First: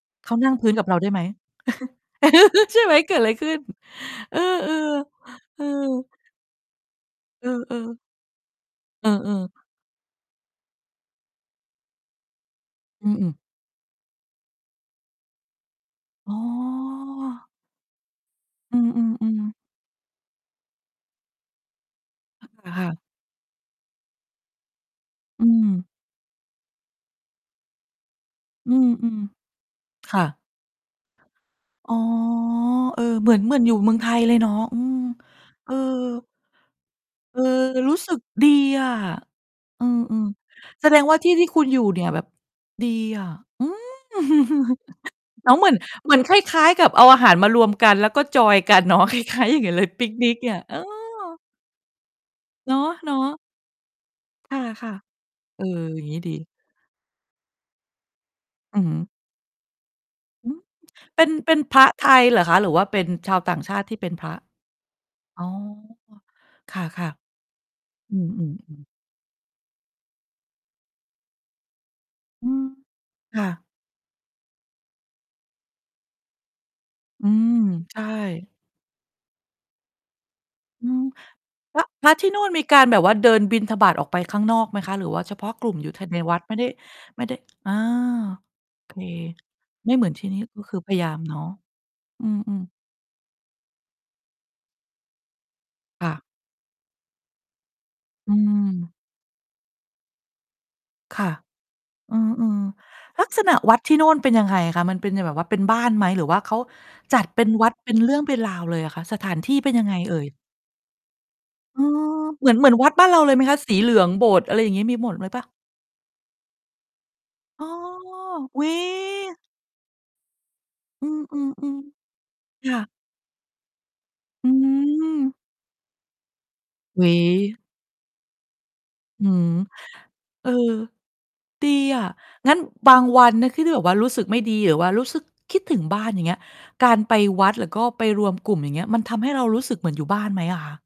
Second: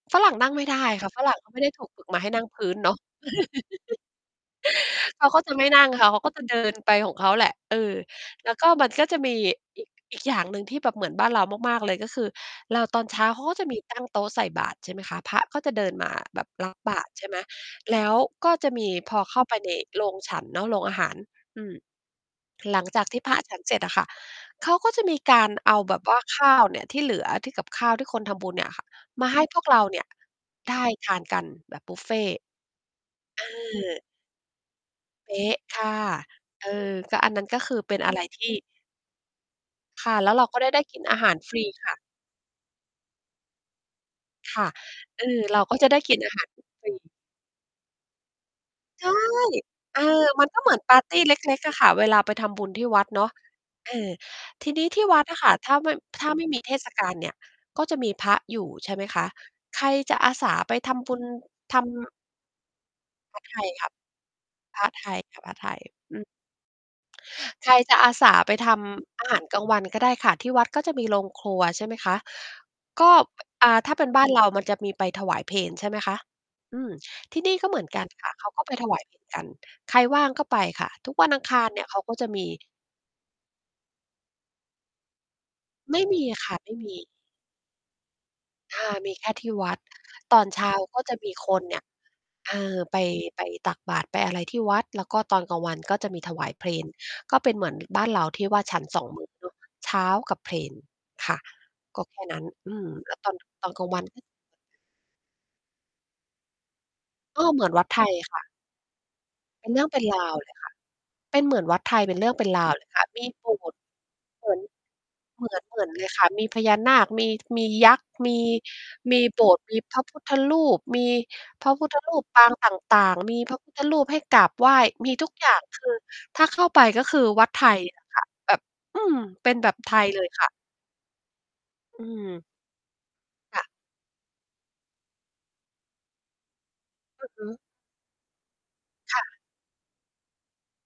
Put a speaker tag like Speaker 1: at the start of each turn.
Speaker 1: ฝร
Speaker 2: เ
Speaker 1: ั
Speaker 2: ข
Speaker 1: ่ง
Speaker 2: า
Speaker 1: นั
Speaker 2: นั
Speaker 1: ่
Speaker 2: ่
Speaker 1: ง
Speaker 2: ง
Speaker 1: ไม
Speaker 2: พ
Speaker 1: ่
Speaker 2: ื้
Speaker 1: ไ
Speaker 2: น
Speaker 1: ด้
Speaker 2: กับเราไ
Speaker 1: ค
Speaker 2: ด
Speaker 1: ่
Speaker 2: ้
Speaker 1: ะ
Speaker 2: ไห
Speaker 1: ฝ
Speaker 2: ม?
Speaker 1: รั่งเขาไม่ได้ถูกฝึกมาให้นั่งพื้
Speaker 2: ใ
Speaker 1: น
Speaker 2: ช่
Speaker 1: เน
Speaker 2: ไห
Speaker 1: า
Speaker 2: ม
Speaker 1: ะ
Speaker 2: เกิดอะไรขึ้น? เออ
Speaker 1: เขาก็จะ
Speaker 2: ๆ เอ
Speaker 1: ไม่นั่งค่
Speaker 2: อ
Speaker 1: ะ เขาก็จะ เดิน ไปของเขาแห
Speaker 2: เ
Speaker 1: ละ
Speaker 2: อ
Speaker 1: เอ
Speaker 2: อ
Speaker 1: อ
Speaker 2: ๆ
Speaker 1: แล้วก็ มันก
Speaker 2: เ
Speaker 1: ็
Speaker 2: อ
Speaker 1: จะมี
Speaker 2: อ ๆ
Speaker 1: อีก อีกอย่างหนึ่งที่แบบเหมือนบ้านเรามาก ๆ เลย ก็คือเราตอ
Speaker 2: อ
Speaker 1: น
Speaker 2: ื
Speaker 1: เ
Speaker 2: อ
Speaker 1: ช
Speaker 2: อ
Speaker 1: ้
Speaker 2: ื
Speaker 1: า
Speaker 2: ม
Speaker 1: เขาก็จะมีตั้งโต๊ะใส่บาตร ใช่ไหมคะ พระก็จะเดินมา
Speaker 2: อ๋อ
Speaker 1: แบบ รับ บาตรใช่ไหม แล้วก็จะ
Speaker 2: อื
Speaker 1: มี พอเ
Speaker 2: ม
Speaker 1: ข้า
Speaker 2: ๆ ๆ
Speaker 1: ไปในโรงฉันเนาะ โรงอาหาร อืม หล
Speaker 2: ค
Speaker 1: ั
Speaker 2: ่
Speaker 1: ง
Speaker 2: ะ
Speaker 1: จากที่พระฉันเสร็จอะค่ะ เขาก็จะมีก
Speaker 2: อื
Speaker 1: ารเอา
Speaker 2: ม
Speaker 1: แบบว่า ข้าวเนี่ยที่เหลือ ที่กับข้าวที่คนทำบุญเนี่ย
Speaker 2: อื
Speaker 1: ค่ะ
Speaker 2: ม
Speaker 1: มาให้พวกเราเนี่ย
Speaker 2: ๆ ค่ะ
Speaker 1: ได้ทานกันแบบ
Speaker 2: อ
Speaker 1: บ
Speaker 2: ๋อ
Speaker 1: ุฟเฟต์
Speaker 2: เออ เหมือน เห
Speaker 1: อ
Speaker 2: มือนอยู่เมือง
Speaker 1: า
Speaker 2: ไทยเลยเนาะ อืม
Speaker 1: เป๊ะ
Speaker 2: เออ
Speaker 1: ค่ะ เออ ก็อัน
Speaker 2: เอ
Speaker 1: น
Speaker 2: อ
Speaker 1: ั้น ก็คือ
Speaker 2: ร
Speaker 1: เป
Speaker 2: ู
Speaker 1: ็
Speaker 2: ้
Speaker 1: น
Speaker 2: ส
Speaker 1: อ
Speaker 2: ึ
Speaker 1: ะไ
Speaker 2: ก
Speaker 1: รท
Speaker 2: ด
Speaker 1: ี
Speaker 2: ี
Speaker 1: ่
Speaker 2: อะ อื
Speaker 1: ค่ะ
Speaker 2: ม
Speaker 1: แล้วเราก็ได้ ไ
Speaker 2: ๆ
Speaker 1: ด้
Speaker 2: แส
Speaker 1: ก
Speaker 2: ด
Speaker 1: ิน
Speaker 2: งว่
Speaker 1: อ
Speaker 2: า
Speaker 1: า
Speaker 2: ท
Speaker 1: ห
Speaker 2: ี
Speaker 1: าร
Speaker 2: ่
Speaker 1: ฟ
Speaker 2: ๆ ค
Speaker 1: ร
Speaker 2: ุ
Speaker 1: ี
Speaker 2: ณอยู่
Speaker 1: ค่ะ
Speaker 2: เนี่ยแบบ ดีอะ อือ
Speaker 1: ค่ะ เออ
Speaker 2: แล้
Speaker 1: เ
Speaker 2: ว
Speaker 1: ร
Speaker 2: เ
Speaker 1: า
Speaker 2: หมือ
Speaker 1: ก
Speaker 2: น
Speaker 1: ็จะได้
Speaker 2: เห
Speaker 1: ก
Speaker 2: ม
Speaker 1: ิ
Speaker 2: ือ
Speaker 1: น
Speaker 2: น
Speaker 1: อ
Speaker 2: ค
Speaker 1: าหาร
Speaker 2: ล้าย ๆ ก
Speaker 1: ฟ
Speaker 2: ั
Speaker 1: ร
Speaker 2: บ
Speaker 1: ี
Speaker 2: เอาอาหารมารวมกัน แล้วก็จอยน์กันเนา
Speaker 1: ใ
Speaker 2: ะ
Speaker 1: ช่
Speaker 2: คล้าย ๆ อย่างงั้นเลย
Speaker 1: อ
Speaker 2: ป
Speaker 1: า
Speaker 2: ิกนิก
Speaker 1: มั
Speaker 2: เ
Speaker 1: น
Speaker 2: นี่
Speaker 1: ก
Speaker 2: ย
Speaker 1: ็เห
Speaker 2: เ
Speaker 1: ม
Speaker 2: อ
Speaker 1: ือนปาร์ตีเ
Speaker 2: อ
Speaker 1: ล็ก ๆ อะค่ะ เวลาไปทำบุญ
Speaker 2: เนา
Speaker 1: ที่วัดเนา
Speaker 2: ะ
Speaker 1: ะ
Speaker 2: ๆ
Speaker 1: อา ทีน
Speaker 2: ค
Speaker 1: ี้
Speaker 2: ่ะ
Speaker 1: ที่วัดอะค่ะ
Speaker 2: ๆ เออ
Speaker 1: ถ้าไม่
Speaker 2: อย่างงี้
Speaker 1: ถ้
Speaker 2: ด
Speaker 1: าไม่
Speaker 2: ี
Speaker 1: มีเทศกาลเนี่ย ก็จะมีพระอยู่
Speaker 2: อือ
Speaker 1: ใ
Speaker 2: ฮ
Speaker 1: ช่
Speaker 2: ึ
Speaker 1: ไหมคะ ใครจะอาส
Speaker 2: อื
Speaker 1: า
Speaker 2: อ
Speaker 1: ไปทำบุ
Speaker 2: เป
Speaker 1: ญ
Speaker 2: ็น เป็นพ
Speaker 1: ท
Speaker 2: ระไท
Speaker 1: ำ
Speaker 2: ยเหรอคะ หรือว่าเป็นช
Speaker 1: พ
Speaker 2: าว
Speaker 1: ระ
Speaker 2: ต
Speaker 1: ไ
Speaker 2: ่า
Speaker 1: ท
Speaker 2: ง
Speaker 1: ย
Speaker 2: ชา
Speaker 1: ค
Speaker 2: ต
Speaker 1: ่
Speaker 2: ิ
Speaker 1: ะ
Speaker 2: ที่เป็นพระ?
Speaker 1: พระไทยค่
Speaker 2: อ
Speaker 1: ะ
Speaker 2: ๋อ
Speaker 1: พระไทย อือ
Speaker 2: ค่ะ
Speaker 1: ใครจะอ
Speaker 2: ๆ
Speaker 1: า
Speaker 2: อื
Speaker 1: สาไป
Speaker 2: ม
Speaker 1: ท
Speaker 2: ๆ ๆ
Speaker 1: ำอาหารกลางวันก็ได้ค่ะ ที่วัดก็จะมีโรงครัว ใช่ไหมคะ
Speaker 2: อือ
Speaker 1: ก็
Speaker 2: ค่ะ
Speaker 1: อ่า ถ้าเป็นบ้านเรามันจะมีไปถวายเพล ใช่ไหมคะ อืม
Speaker 2: อื
Speaker 1: ที่
Speaker 2: ม
Speaker 1: นี่ก็เหมือน
Speaker 2: ใช
Speaker 1: ก
Speaker 2: ่
Speaker 1: ันค่ะ เขาก็ไปถวาย เพล กัน ใครว่างก็ไปค
Speaker 2: อ
Speaker 1: ่
Speaker 2: ื
Speaker 1: ะ
Speaker 2: ม
Speaker 1: ทุกวันอังคารเ
Speaker 2: พ
Speaker 1: น
Speaker 2: ร
Speaker 1: ี่
Speaker 2: ะ
Speaker 1: ยเขา
Speaker 2: พร
Speaker 1: ก
Speaker 2: ะ
Speaker 1: ็
Speaker 2: ท
Speaker 1: จะ
Speaker 2: ี่น
Speaker 1: ม
Speaker 2: ู่
Speaker 1: ี
Speaker 2: นมีการแบบว่าเดินบิณฑบาตรออกไปข้างนอกไหมคะ? หรือว่าเฉพาะกลุ่มอยู่
Speaker 1: ไม
Speaker 2: ท
Speaker 1: ่
Speaker 2: ะ
Speaker 1: ม
Speaker 2: ใน
Speaker 1: ี
Speaker 2: วัด
Speaker 1: ค
Speaker 2: ไม
Speaker 1: ่
Speaker 2: ่
Speaker 1: ะ
Speaker 2: ได้
Speaker 1: ไม่มี
Speaker 2: ไม่ได้ อา
Speaker 1: อา
Speaker 2: เค
Speaker 1: มีแค่ที่วัด
Speaker 2: ไม่เหมือนที่น
Speaker 1: ต
Speaker 2: ี่
Speaker 1: อนเ
Speaker 2: ก
Speaker 1: ช
Speaker 2: ็
Speaker 1: ้
Speaker 2: ค
Speaker 1: า
Speaker 2: ือพ
Speaker 1: ก
Speaker 2: ย
Speaker 1: ็
Speaker 2: าย
Speaker 1: จ
Speaker 2: า
Speaker 1: ะ
Speaker 2: ม
Speaker 1: ม
Speaker 2: เ
Speaker 1: ี
Speaker 2: นาะ
Speaker 1: คนเนี่ย
Speaker 2: อื
Speaker 1: เอ
Speaker 2: ม ๆ
Speaker 1: อ ไป ไปตักบาตร ไปอะไรที่วัด แล้วก็ตอนกลางวันก็
Speaker 2: ค
Speaker 1: จะ
Speaker 2: ่
Speaker 1: มี
Speaker 2: ะ
Speaker 1: ถวายเพล ก็เป็นเหมือนบ้านเรา
Speaker 2: อื
Speaker 1: ที่ว่าฉัน
Speaker 2: ม
Speaker 1: 2 มื้อเนาะ เช้ากับเพล
Speaker 2: ค่
Speaker 1: ค
Speaker 2: ะ
Speaker 1: ่ะ ก็
Speaker 2: เอ
Speaker 1: แค่นั้น
Speaker 2: อ
Speaker 1: อือ และ
Speaker 2: ๆ ลั
Speaker 1: ต
Speaker 2: ก
Speaker 1: อน
Speaker 2: ษณะ
Speaker 1: ตอ
Speaker 2: ว
Speaker 1: น
Speaker 2: ัด
Speaker 1: กลา
Speaker 2: ท
Speaker 1: ง
Speaker 2: ี่
Speaker 1: ว
Speaker 2: โ
Speaker 1: ั
Speaker 2: น
Speaker 1: น
Speaker 2: ่นเป็นยังไงอะคะ? มันเป็นจะแบบว่า เป็นบ้านไหม หรือว่าเขาจัดเ
Speaker 1: ก
Speaker 2: ป็
Speaker 1: ็
Speaker 2: น
Speaker 1: เหม
Speaker 2: ว
Speaker 1: ื
Speaker 2: ั
Speaker 1: อน
Speaker 2: ด
Speaker 1: วั
Speaker 2: เ
Speaker 1: ด
Speaker 2: ป็น
Speaker 1: ไท
Speaker 2: เรื
Speaker 1: ย
Speaker 2: ่องเป
Speaker 1: ค
Speaker 2: ็น
Speaker 1: ่ะ
Speaker 2: ราวเลยอะคะ? สถานที่
Speaker 1: เป
Speaker 2: เ
Speaker 1: ็
Speaker 2: ป็
Speaker 1: น
Speaker 2: น
Speaker 1: เรื
Speaker 2: ยั
Speaker 1: ่อง
Speaker 2: งไง
Speaker 1: เป็น
Speaker 2: เอ
Speaker 1: ร
Speaker 2: ่ย?
Speaker 1: าวเลยค่ะ เป็นเหมือนว
Speaker 2: เ
Speaker 1: ั
Speaker 2: อ
Speaker 1: ดไทยเป็นเร
Speaker 2: อ
Speaker 1: ื่องเป
Speaker 2: เ
Speaker 1: ็
Speaker 2: หม
Speaker 1: น
Speaker 2: ือ
Speaker 1: ร
Speaker 2: น เหม
Speaker 1: า
Speaker 2: ื
Speaker 1: ว
Speaker 2: อน
Speaker 1: เล
Speaker 2: วั
Speaker 1: ย
Speaker 2: ด
Speaker 1: ค่
Speaker 2: บ้
Speaker 1: ะ
Speaker 2: านเรา
Speaker 1: มี
Speaker 2: เลยไหม
Speaker 1: โบ
Speaker 2: คะ?
Speaker 1: ส
Speaker 2: ส
Speaker 1: ถ
Speaker 2: ี
Speaker 1: ์
Speaker 2: เหลือง โบสถ
Speaker 1: เห
Speaker 2: ์
Speaker 1: ม
Speaker 2: อะ
Speaker 1: ือ
Speaker 2: ไ
Speaker 1: น
Speaker 2: รอย่างงี้ มีหมดเลยเปล่
Speaker 1: เห
Speaker 2: า?
Speaker 1: มือน เหมือนเลยค่ะ มีพญานาคมี ม
Speaker 2: อ๋
Speaker 1: ี
Speaker 2: อ
Speaker 1: ยักษ์ มี
Speaker 2: อุ๊ย
Speaker 1: มีโบสถ์ มีพระพุทธรูป มี
Speaker 2: อื
Speaker 1: พระ
Speaker 2: ม
Speaker 1: พุทธ
Speaker 2: ๆ
Speaker 1: รูปปาง
Speaker 2: ๆ
Speaker 1: ต
Speaker 2: ค่ะ
Speaker 1: ่าง ๆ มีพระพุทธรูปให้กรา
Speaker 2: อื
Speaker 1: บไหว้ มีทุก
Speaker 2: ม
Speaker 1: อย่าง คือถ้าเข้าไป ก
Speaker 2: เฮ
Speaker 1: ็
Speaker 2: ้
Speaker 1: คือวัด
Speaker 2: ย
Speaker 1: ไทย อะ ค่ะ แบบ อืม
Speaker 2: อื
Speaker 1: เ
Speaker 2: ม
Speaker 1: ป็นแบบไทยเลยค
Speaker 2: เอ
Speaker 1: ่
Speaker 2: อ
Speaker 1: ะ
Speaker 2: ดีอ
Speaker 1: อื
Speaker 2: ะ
Speaker 1: ม
Speaker 2: งั้นบางวันนะค
Speaker 1: ค
Speaker 2: ี่
Speaker 1: ่ะ
Speaker 2: ที่แบบว่ารู้สึกไม่ดี หรือว่ารู้สึกคิดถึงบ้านอย่างเงี้ย การไป
Speaker 1: อือฮ
Speaker 2: ว
Speaker 1: ึ
Speaker 2: ัด หรือก็ไปรวมกลุ่ม อย่างเงี้ย มันท
Speaker 1: ค่
Speaker 2: ำให้
Speaker 1: ะ
Speaker 2: เรารู้สึกเหมือนอยู่บ้านไหมอะคะ?